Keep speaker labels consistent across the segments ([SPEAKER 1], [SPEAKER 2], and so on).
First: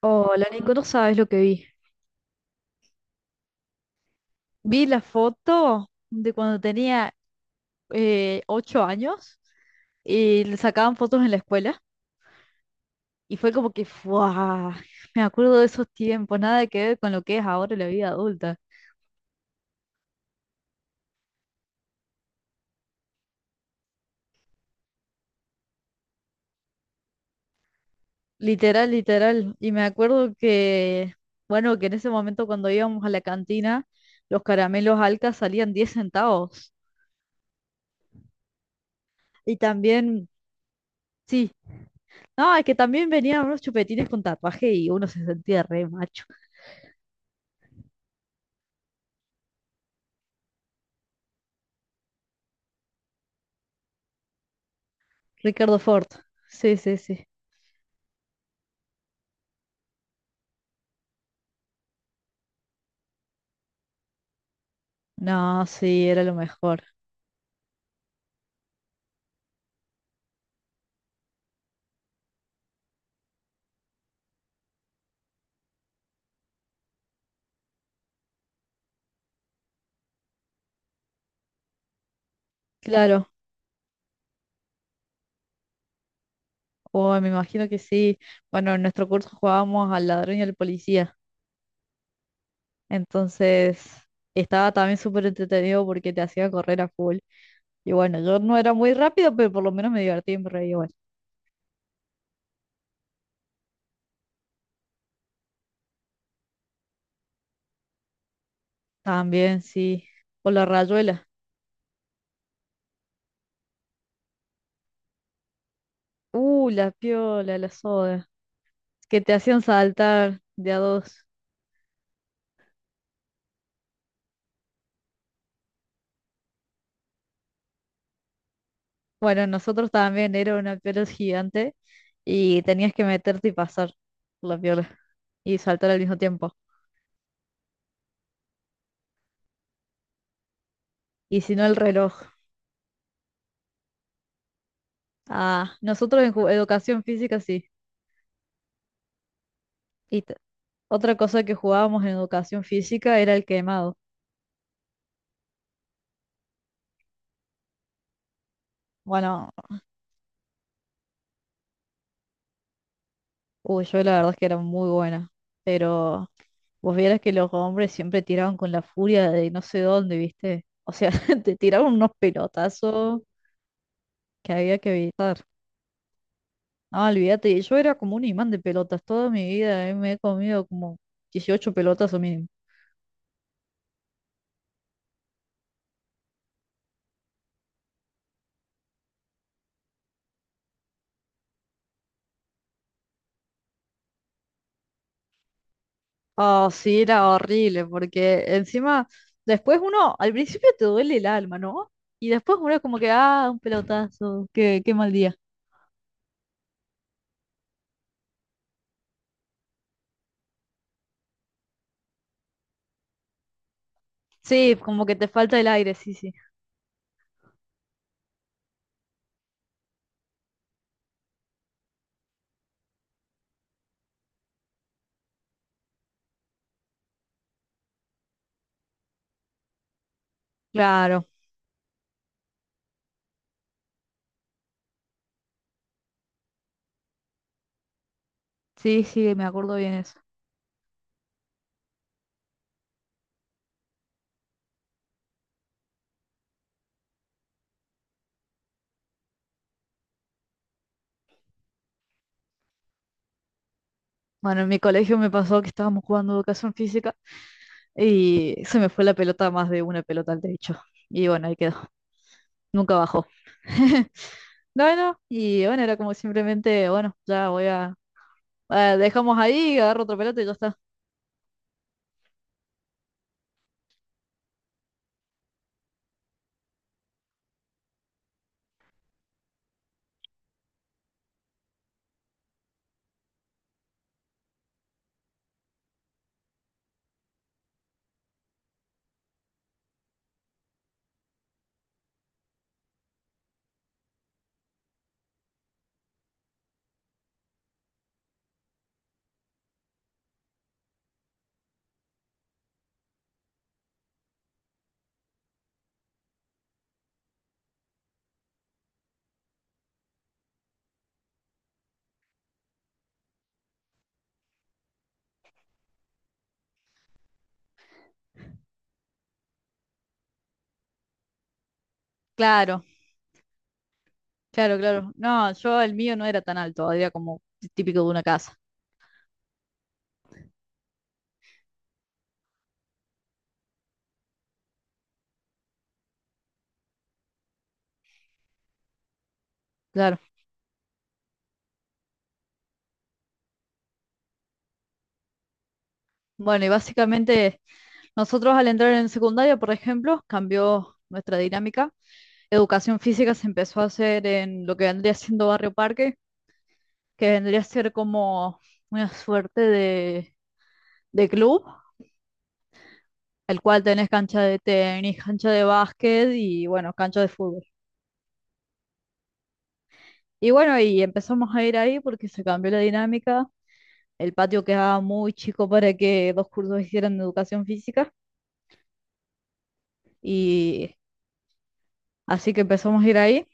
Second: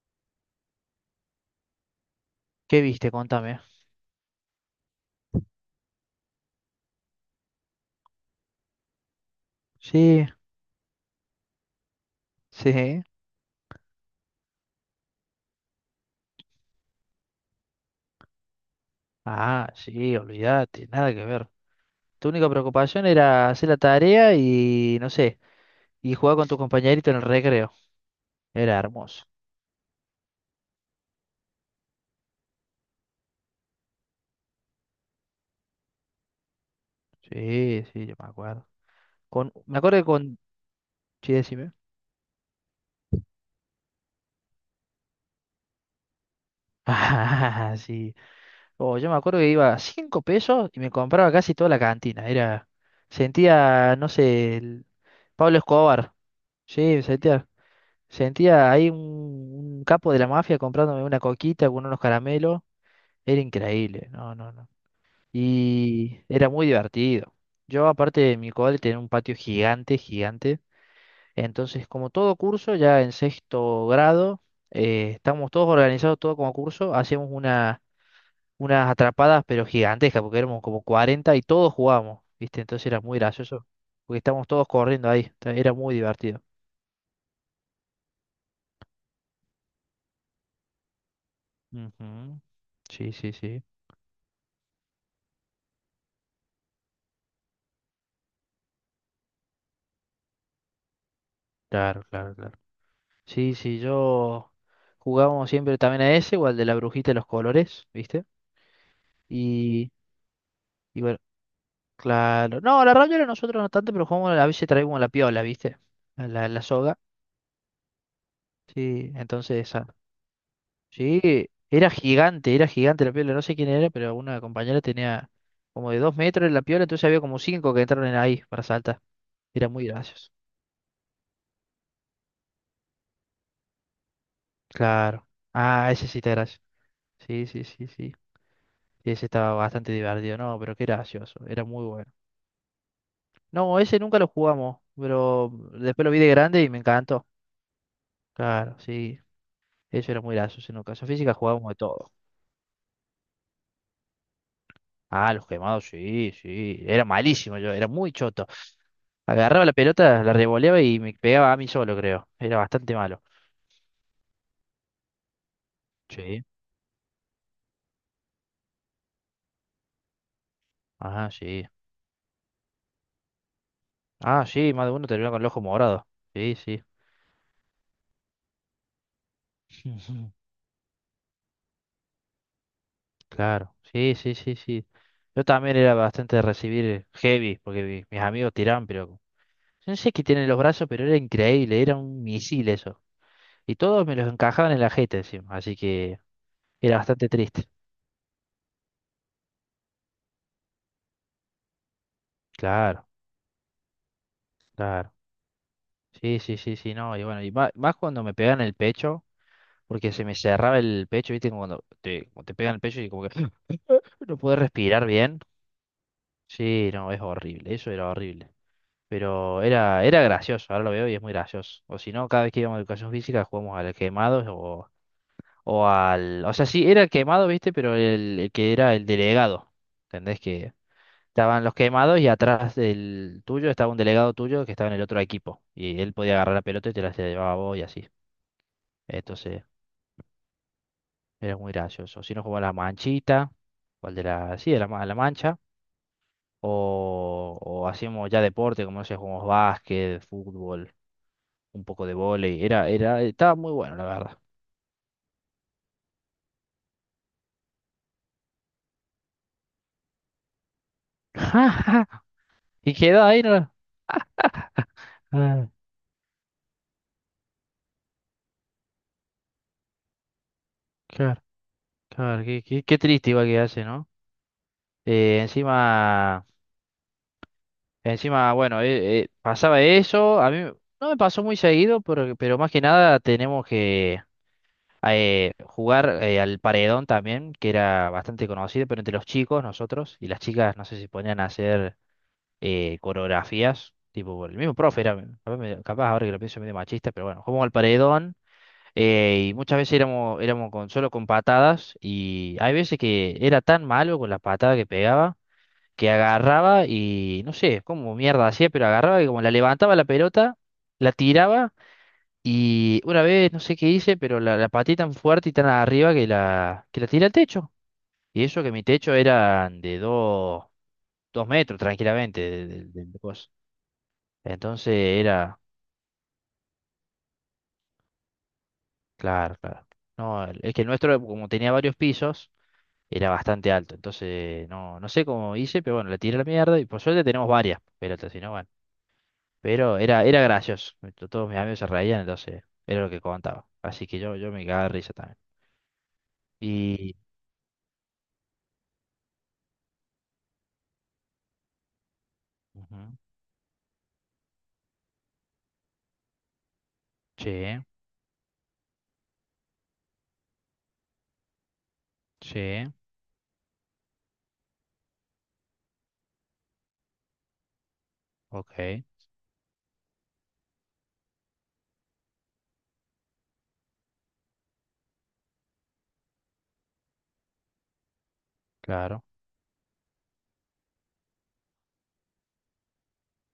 [SPEAKER 1] Hola, Nico, no sabes lo que vi.
[SPEAKER 2] ¿Qué viste? Contame.
[SPEAKER 1] Vi la foto de cuando tenía 8 años
[SPEAKER 2] Sí,
[SPEAKER 1] y le sacaban fotos en la escuela
[SPEAKER 2] sí.
[SPEAKER 1] y fue como que, ¡fua! Me acuerdo de esos tiempos, nada que ver con lo que es ahora la vida adulta.
[SPEAKER 2] Ah, sí, olvídate, nada que ver. Tu única preocupación era hacer la tarea y, no sé, y jugar con tu compañerito en el recreo. Era
[SPEAKER 1] Literal,
[SPEAKER 2] hermoso.
[SPEAKER 1] literal. Y me acuerdo que, bueno, que en ese momento cuando íbamos a la cantina, los caramelos Alca salían 10 centavos.
[SPEAKER 2] Sí, sí, yo me acuerdo. Con,
[SPEAKER 1] Y
[SPEAKER 2] me acuerdo que
[SPEAKER 1] también,
[SPEAKER 2] con... Sí,
[SPEAKER 1] sí,
[SPEAKER 2] decime.
[SPEAKER 1] no, es que también venían unos chupetines con tatuaje y uno se sentía re macho.
[SPEAKER 2] Ah, sí. Oh, yo me acuerdo que iba a 5 pesos y me compraba casi toda la cantina. Era... Sentía, no sé, el... Pablo
[SPEAKER 1] Ricardo Ford.
[SPEAKER 2] Escobar.
[SPEAKER 1] Sí,
[SPEAKER 2] Sí,
[SPEAKER 1] sí,
[SPEAKER 2] me
[SPEAKER 1] sí.
[SPEAKER 2] sentía... Sentía ahí un capo de la mafia comprándome una coquita con unos caramelos. Era increíble, no, no, no.
[SPEAKER 1] No, sí,
[SPEAKER 2] Y
[SPEAKER 1] era lo
[SPEAKER 2] era muy
[SPEAKER 1] mejor.
[SPEAKER 2] divertido. Yo, aparte de mi cole, tenía un patio gigante, gigante. Entonces, como todo curso, ya en sexto grado, estábamos todos organizados, todo como curso, hacíamos unas atrapadas, pero gigantescas, porque éramos como 40 y todos jugábamos, ¿viste? Entonces era muy
[SPEAKER 1] Claro.
[SPEAKER 2] gracioso, porque estábamos todos corriendo ahí. Era muy divertido.
[SPEAKER 1] Oh, me imagino que sí. Bueno, en nuestro curso jugábamos al ladrón y al policía.
[SPEAKER 2] Ujú. Sí, sí, sí.
[SPEAKER 1] Entonces, estaba también súper entretenido porque te hacía correr a full. Y bueno, yo no era muy rápido, pero por lo menos me divertía y me reía igual.
[SPEAKER 2] Claro, claro, claro. Sí, sí, yo jugábamos siempre también a ese, igual de la brujita de los colores, ¿viste?
[SPEAKER 1] También,
[SPEAKER 2] Y,
[SPEAKER 1] sí. O la
[SPEAKER 2] y bueno,
[SPEAKER 1] rayuela.
[SPEAKER 2] claro. No, la rabiola nosotros no tanto, pero jugamos, a veces traíamos la piola, ¿viste? A la
[SPEAKER 1] La
[SPEAKER 2] soga.
[SPEAKER 1] piola, la soda.
[SPEAKER 2] Sí,
[SPEAKER 1] Que te
[SPEAKER 2] entonces
[SPEAKER 1] hacían
[SPEAKER 2] esa.
[SPEAKER 1] saltar de a dos.
[SPEAKER 2] Sí, era gigante la piola, no sé quién era, pero una compañera tenía como de 2 metros la piola, entonces había como cinco que entraron en ahí para saltar.
[SPEAKER 1] Bueno,
[SPEAKER 2] Era muy
[SPEAKER 1] nosotros
[SPEAKER 2] gracioso.
[SPEAKER 1] también era una piola gigante y tenías que meterte y pasar por la piola
[SPEAKER 2] Claro.
[SPEAKER 1] y saltar
[SPEAKER 2] Ah,
[SPEAKER 1] al
[SPEAKER 2] ese
[SPEAKER 1] mismo
[SPEAKER 2] sí te
[SPEAKER 1] tiempo.
[SPEAKER 2] gracioso. Sí, sí, sí, sí. Ese estaba bastante divertido, no, pero qué gracioso,
[SPEAKER 1] Y si
[SPEAKER 2] era
[SPEAKER 1] no, el
[SPEAKER 2] muy bueno.
[SPEAKER 1] reloj.
[SPEAKER 2] No, ese nunca lo jugamos, pero
[SPEAKER 1] Ah,
[SPEAKER 2] después lo vi
[SPEAKER 1] nosotros
[SPEAKER 2] de
[SPEAKER 1] en
[SPEAKER 2] grande y me
[SPEAKER 1] educación
[SPEAKER 2] encantó.
[SPEAKER 1] física sí.
[SPEAKER 2] Claro, sí, eso era
[SPEAKER 1] Y t-
[SPEAKER 2] muy gracioso. En educación
[SPEAKER 1] Otra
[SPEAKER 2] física
[SPEAKER 1] cosa que
[SPEAKER 2] jugábamos de
[SPEAKER 1] jugábamos en
[SPEAKER 2] todo.
[SPEAKER 1] educación física era el quemado.
[SPEAKER 2] Ah, los quemados, sí, sí. Era malísimo yo, era muy choto.
[SPEAKER 1] Bueno,
[SPEAKER 2] Agarraba la pelota, la revoleaba y me pegaba a mí solo, creo. Era bastante malo.
[SPEAKER 1] uy, yo la verdad es que era muy buena, pero
[SPEAKER 2] Sí.
[SPEAKER 1] vos vieras que los hombres siempre tiraban con la furia de no sé dónde, ¿viste? O sea,
[SPEAKER 2] Ah,
[SPEAKER 1] te
[SPEAKER 2] sí.
[SPEAKER 1] tiraban unos pelotazos
[SPEAKER 2] Ah,
[SPEAKER 1] que
[SPEAKER 2] sí,
[SPEAKER 1] había
[SPEAKER 2] más
[SPEAKER 1] que
[SPEAKER 2] de uno terminó con
[SPEAKER 1] evitar.
[SPEAKER 2] el ojo morado. Sí, sí.
[SPEAKER 1] Ah, olvídate, yo era como un imán de pelotas toda mi vida, me he comido como 18 pelotas o mínimo.
[SPEAKER 2] Claro, sí, sí, sí, sí. Yo también era bastante de recibir heavy, porque mis amigos tiraban, pero... No sé qué tienen los brazos, pero era increíble, era un misil eso. Y todos me los encajaban en la jeta encima, así que
[SPEAKER 1] Ah,
[SPEAKER 2] era
[SPEAKER 1] sí, era
[SPEAKER 2] bastante triste.
[SPEAKER 1] horrible, porque encima, después uno, al principio te duele el alma, ¿no? Y después uno es como
[SPEAKER 2] Claro,
[SPEAKER 1] que, ah, un pelotazo, qué mal
[SPEAKER 2] claro.
[SPEAKER 1] día.
[SPEAKER 2] Sí, sí, sí, sí, no. Y bueno, y más, cuando me pegan el pecho, porque se me cerraba el pecho, ¿viste? Como te pegan el pecho y como que no puedes
[SPEAKER 1] Sí,
[SPEAKER 2] respirar
[SPEAKER 1] como que te
[SPEAKER 2] bien.
[SPEAKER 1] falta el aire, sí, sí.
[SPEAKER 2] Sí, no, es horrible, eso era horrible. Pero era gracioso, ahora lo veo y es muy gracioso. O si no, cada vez que íbamos a educación física jugamos al quemado o al... O sea, sí, era el quemado, ¿viste? Pero el que era el delegado. ¿Entendés que...
[SPEAKER 1] Claro,
[SPEAKER 2] Estaban los quemados y atrás del tuyo estaba un delegado tuyo que estaba en el otro equipo. Y él podía agarrar la pelota y te la llevaba a vos y así.
[SPEAKER 1] sí, sí, me
[SPEAKER 2] Entonces,
[SPEAKER 1] acuerdo bien eso.
[SPEAKER 2] era muy gracioso. Si no jugaba la manchita, o el de la, sí, de la, la mancha, o hacíamos ya deporte, como no sé, jugamos básquet, fútbol, un poco de vóley. Estaba muy bueno, la verdad.
[SPEAKER 1] Bueno, en mi colegio me pasó que estábamos jugando educación física y se me fue la pelota más de una pelota al techo. Y bueno, ahí quedó.
[SPEAKER 2] Y
[SPEAKER 1] Nunca
[SPEAKER 2] quedó
[SPEAKER 1] bajó.
[SPEAKER 2] ahí, ¿no?
[SPEAKER 1] Bueno, y
[SPEAKER 2] Ah,
[SPEAKER 1] bueno, era como simplemente, bueno, ya voy a... ah, dejamos ahí, agarro otra pelota y ya está.
[SPEAKER 2] claro, claro, qué triste igual que hace, ¿no? Eh, encima. Encima, bueno, pasaba eso, a mí no me pasó muy seguido, pero más que nada tenemos que jugar al paredón también, que era bastante conocido, pero entre los chicos, nosotros, y las chicas, no sé si ponían a hacer coreografías, tipo, por el mismo profe era, capaz, capaz ahora que lo pienso medio machista, pero bueno, jugamos al paredón, y muchas veces éramos solo con patadas, y hay veces que era tan malo con las patadas que pegaba que agarraba y no sé cómo mierda hacía, pero agarraba y como la levantaba la pelota, la tiraba y una vez no sé qué hice, pero la pateé tan fuerte y tan arriba que la tiré al techo. Y eso que mi techo era de 2 metros tranquilamente de,
[SPEAKER 1] Claro,
[SPEAKER 2] de- de- de cosas.
[SPEAKER 1] claro,
[SPEAKER 2] Entonces
[SPEAKER 1] claro. No,
[SPEAKER 2] era,
[SPEAKER 1] yo el mío no era tan alto, era como típico de una casa.
[SPEAKER 2] claro, claro. No, es que el nuestro, como tenía varios pisos, era bastante alto. Entonces, no, no sé cómo hice, pero bueno, la tiré a la mierda y por suerte tenemos varias pelotas, si no, bueno. Pero
[SPEAKER 1] Claro.
[SPEAKER 2] era gracioso. Todos mis amigos se reían, entonces era lo que contaba. Así que yo me cagaba de risa también.
[SPEAKER 1] Bueno, y
[SPEAKER 2] Y.
[SPEAKER 1] básicamente nosotros al entrar en secundaria, por ejemplo, cambió nuestra dinámica. Educación
[SPEAKER 2] Ujú,
[SPEAKER 1] física se empezó a hacer en lo que vendría siendo Barrio Parque, que
[SPEAKER 2] sí,
[SPEAKER 1] vendría a ser como una suerte de, club,
[SPEAKER 2] sí,
[SPEAKER 1] el cual tenés cancha de tenis, cancha de básquet y bueno, cancha de fútbol.
[SPEAKER 2] ok,
[SPEAKER 1] Y bueno, y empezamos a ir ahí porque se cambió la dinámica. El patio quedaba muy chico para que dos cursos hicieran educación física
[SPEAKER 2] claro,
[SPEAKER 1] y así que empezamos a ir ahí.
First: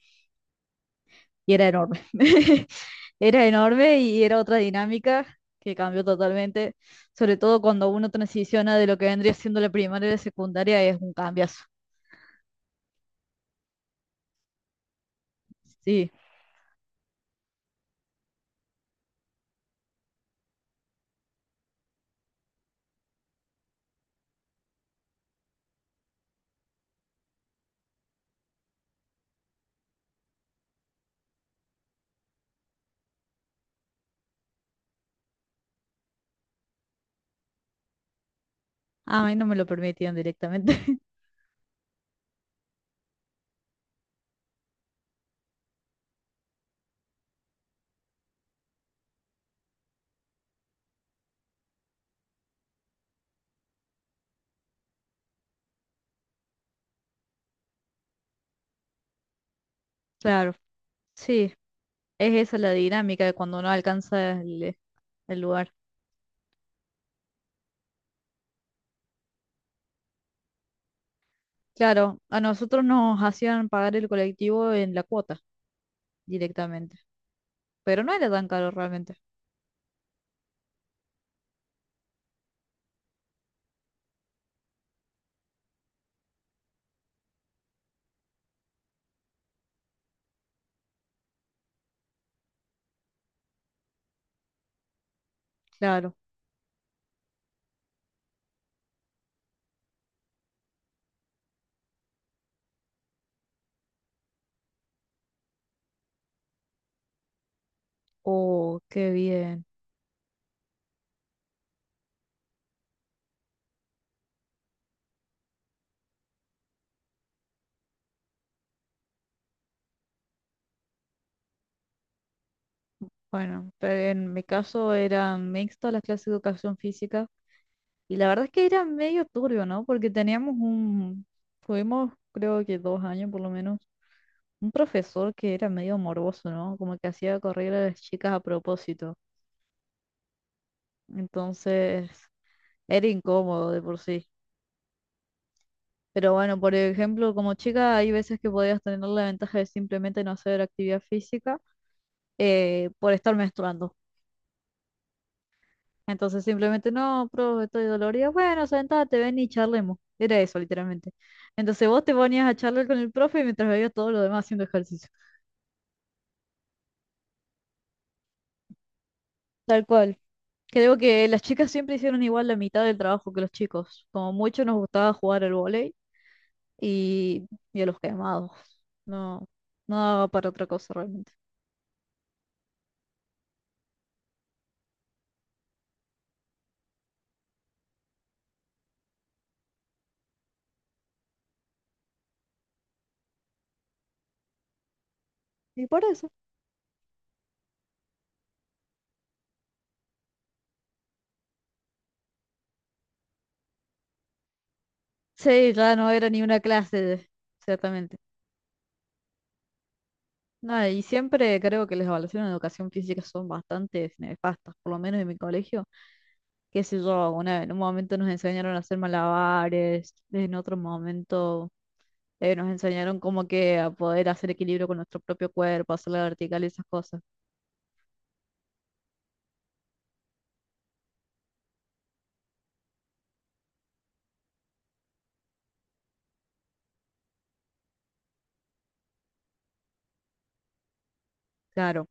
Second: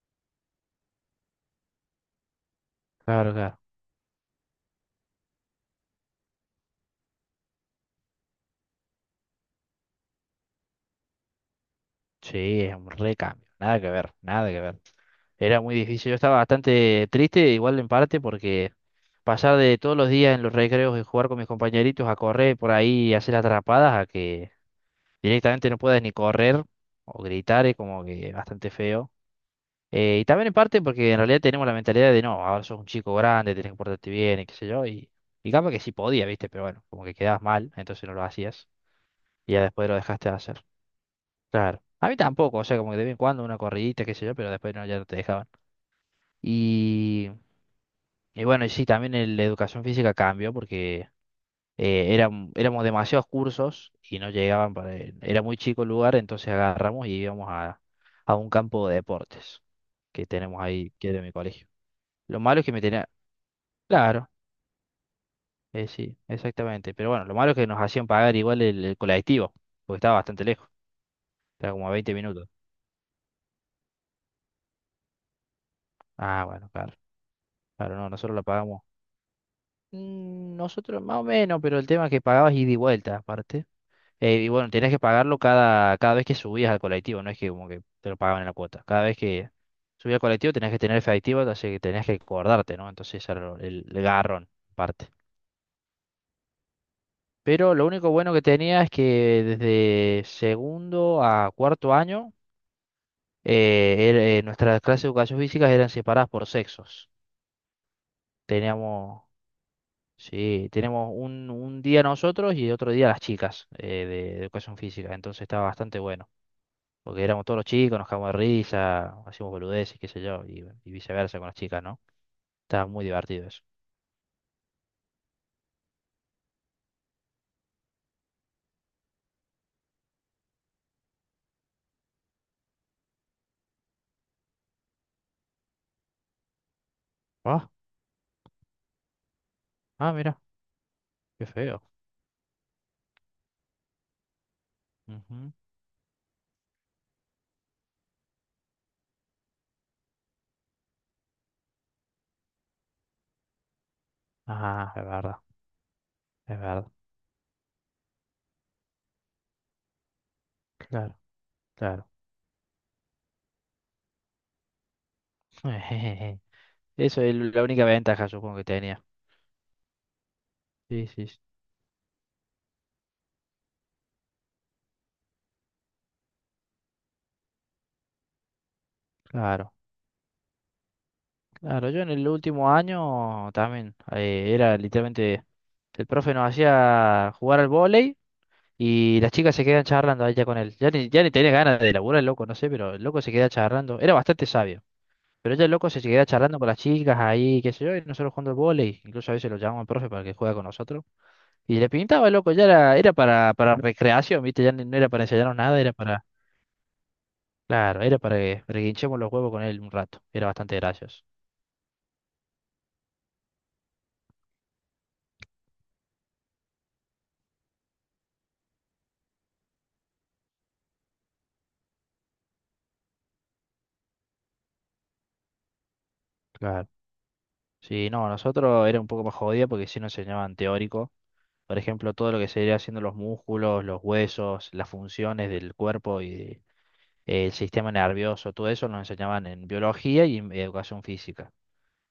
[SPEAKER 1] Y era enorme.
[SPEAKER 2] claro,
[SPEAKER 1] Era
[SPEAKER 2] claro.
[SPEAKER 1] enorme y era otra dinámica que cambió totalmente, sobre todo cuando uno transiciona de lo que vendría siendo la primaria a la secundaria, es un cambiazo.
[SPEAKER 2] Sí, es un recambio. Nada que ver, nada que ver. Era muy
[SPEAKER 1] Sí,
[SPEAKER 2] difícil. Yo estaba bastante triste, igual en parte, porque pasar de todos los días en los recreos y jugar con mis compañeritos a correr por ahí y hacer atrapadas a que directamente no puedas ni correr o gritar es como que bastante feo. Y también en parte porque en realidad tenemos la mentalidad de no, ahora sos un chico grande, tenés que portarte bien y qué sé yo. Y capaz que sí podía, ¿viste? Pero bueno, como que quedabas mal, entonces no lo hacías.
[SPEAKER 1] ah, a mí no
[SPEAKER 2] Y
[SPEAKER 1] me
[SPEAKER 2] ya
[SPEAKER 1] lo
[SPEAKER 2] después lo
[SPEAKER 1] permitían
[SPEAKER 2] dejaste de hacer.
[SPEAKER 1] directamente.
[SPEAKER 2] Claro. A mí tampoco, o sea, como que de vez en cuando una corridita, qué sé yo, pero después no, ya no te dejaban. Y, y bueno, y sí, también la educación física cambió porque éramos demasiados cursos y no llegaban para... Era muy chico el lugar, entonces agarramos y íbamos a, un campo de deportes que
[SPEAKER 1] Claro,
[SPEAKER 2] tenemos ahí, que es de mi
[SPEAKER 1] sí,
[SPEAKER 2] colegio.
[SPEAKER 1] es
[SPEAKER 2] Lo
[SPEAKER 1] esa
[SPEAKER 2] malo es
[SPEAKER 1] la
[SPEAKER 2] que me tenía.
[SPEAKER 1] dinámica de cuando no
[SPEAKER 2] Claro,
[SPEAKER 1] alcanza el lugar.
[SPEAKER 2] sí, exactamente. Pero bueno, lo malo es que nos hacían pagar igual el colectivo, porque estaba bastante lejos, estaba como a 20
[SPEAKER 1] Claro, a
[SPEAKER 2] minutos.
[SPEAKER 1] nosotros nos hacían pagar el colectivo en la cuota
[SPEAKER 2] Ah, bueno, claro,
[SPEAKER 1] directamente,
[SPEAKER 2] claro,
[SPEAKER 1] pero
[SPEAKER 2] no,
[SPEAKER 1] no era
[SPEAKER 2] nosotros la
[SPEAKER 1] tan caro
[SPEAKER 2] pagamos.
[SPEAKER 1] realmente.
[SPEAKER 2] Nosotros más o menos, pero el tema es que pagabas ida y vuelta, aparte. Y bueno, tenías que pagarlo cada vez que subías al colectivo, no es que como que te lo pagaban en la cuota. Cada vez que subías al colectivo tenías que tener efectivo, así que tenías que acordarte, ¿no? Entonces ese era el garrón, aparte.
[SPEAKER 1] Claro.
[SPEAKER 2] Pero lo único bueno que tenía es que desde segundo a cuarto año nuestras clases de educación física eran separadas por sexos.
[SPEAKER 1] Oh, qué
[SPEAKER 2] Teníamos,
[SPEAKER 1] bien.
[SPEAKER 2] sí, tenemos un, día nosotros y otro día las chicas educación física. Entonces estaba bastante bueno. Porque éramos todos los chicos, nos cagamos de risa, hacíamos boludeces, qué sé yo, y viceversa con las chicas, ¿no? Estaba muy divertido eso.
[SPEAKER 1] Bueno, pero en mi caso era mixto las clases de educación física y la verdad es que era medio turbio, ¿no? Porque teníamos un, tuvimos creo que 2 años por lo menos, un profesor que era medio morboso, ¿no? Como que hacía
[SPEAKER 2] Ah,
[SPEAKER 1] correr a las chicas a propósito.
[SPEAKER 2] ah, mira, qué feo.
[SPEAKER 1] Entonces, era incómodo de por sí.
[SPEAKER 2] Ujú.
[SPEAKER 1] Pero bueno, por ejemplo, como chica hay veces que podías tener la ventaja de simplemente no hacer actividad física por estar menstruando.
[SPEAKER 2] Ah, es verdad,
[SPEAKER 1] Entonces
[SPEAKER 2] es
[SPEAKER 1] simplemente,
[SPEAKER 2] verdad.
[SPEAKER 1] no, profe, estoy dolorida. Bueno, sentate, ven y charlemos. Era eso, literalmente.
[SPEAKER 2] Claro,
[SPEAKER 1] Entonces vos
[SPEAKER 2] claro.
[SPEAKER 1] te ponías a charlar con el profe mientras veías todo lo demás haciendo ejercicio.
[SPEAKER 2] Eso es la única ventaja, supongo que tenía.
[SPEAKER 1] Tal cual. Creo
[SPEAKER 2] Sí,
[SPEAKER 1] que
[SPEAKER 2] sí, sí.
[SPEAKER 1] las chicas siempre hicieron igual la mitad del trabajo que los chicos. Como mucho nos gustaba jugar al vóley y, y a los quemados. No,
[SPEAKER 2] Claro.
[SPEAKER 1] no daba para otra cosa realmente.
[SPEAKER 2] Claro, yo en el último año también era literalmente, el profe nos hacía jugar al vóley y las chicas se quedan charlando allá con él. Ya ni tenía ganas de laburar el loco, no sé, pero el loco se queda charlando. Era bastante sabio, pero ya el
[SPEAKER 1] Y
[SPEAKER 2] loco se
[SPEAKER 1] por
[SPEAKER 2] queda
[SPEAKER 1] eso.
[SPEAKER 2] charlando con las chicas ahí, qué sé yo, y nosotros jugando al vóley. Incluso a veces lo llamamos al profe para que juegue con nosotros. Y le pintaba el loco, ya era para recreación, ¿viste? Ya no era para enseñarnos
[SPEAKER 1] Sí,
[SPEAKER 2] nada, era
[SPEAKER 1] ya no
[SPEAKER 2] para,
[SPEAKER 1] era ni una clase,
[SPEAKER 2] claro,
[SPEAKER 1] exactamente.
[SPEAKER 2] era para que hinchemos los huevos con él un rato. Era bastante
[SPEAKER 1] Nada, y
[SPEAKER 2] gracioso.
[SPEAKER 1] siempre creo que las evaluaciones de educación física son bastante nefastas, por lo menos en mi colegio. Qué sé yo, en un momento nos enseñaron a hacer malabares, en otro momento nos enseñaron como que a poder hacer equilibrio con nuestro propio cuerpo, hacer la vertical y esas
[SPEAKER 2] Claro.
[SPEAKER 1] cosas.
[SPEAKER 2] Sí, no, nosotros era un poco más jodido porque sí nos enseñaban teórico. Por ejemplo, todo lo que sería haciendo los músculos, los huesos, las funciones del cuerpo y el sistema nervioso, todo eso nos enseñaban en biología y en educación física.
[SPEAKER 1] Claro,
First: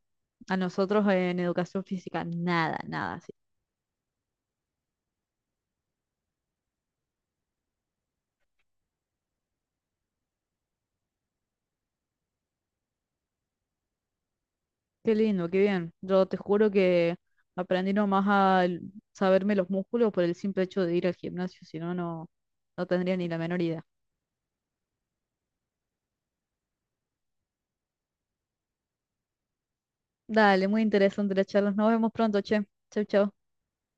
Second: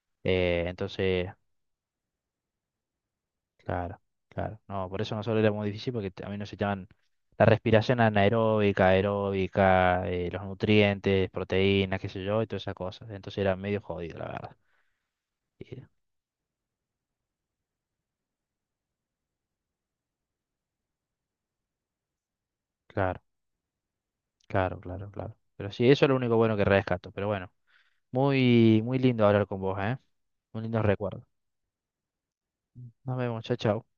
[SPEAKER 1] a nosotros
[SPEAKER 2] Entonces,
[SPEAKER 1] en educación física, nada, nada así.
[SPEAKER 2] claro, claro. No, por eso nosotros era muy difícil porque a mí nos enseñaban la respiración anaeróbica, aeróbica, los nutrientes, proteínas, qué sé yo, y todas esas cosas. Entonces era medio jodido, la verdad.
[SPEAKER 1] Qué lindo, qué
[SPEAKER 2] Y,
[SPEAKER 1] bien. Yo te juro que aprendí nomás a saberme los músculos por el simple hecho de ir al gimnasio, si no, no tendría
[SPEAKER 2] claro,
[SPEAKER 1] ni la menor idea.
[SPEAKER 2] claro, claro, claro. Pero sí, eso es lo único bueno que rescato. Pero bueno. Muy, muy lindo hablar con vos, ¿eh? Un
[SPEAKER 1] Dale,
[SPEAKER 2] lindo
[SPEAKER 1] muy
[SPEAKER 2] recuerdo.
[SPEAKER 1] interesante la charla. Nos vemos pronto, che. Chau,
[SPEAKER 2] Nos
[SPEAKER 1] chau.
[SPEAKER 2] vemos, chao, chao.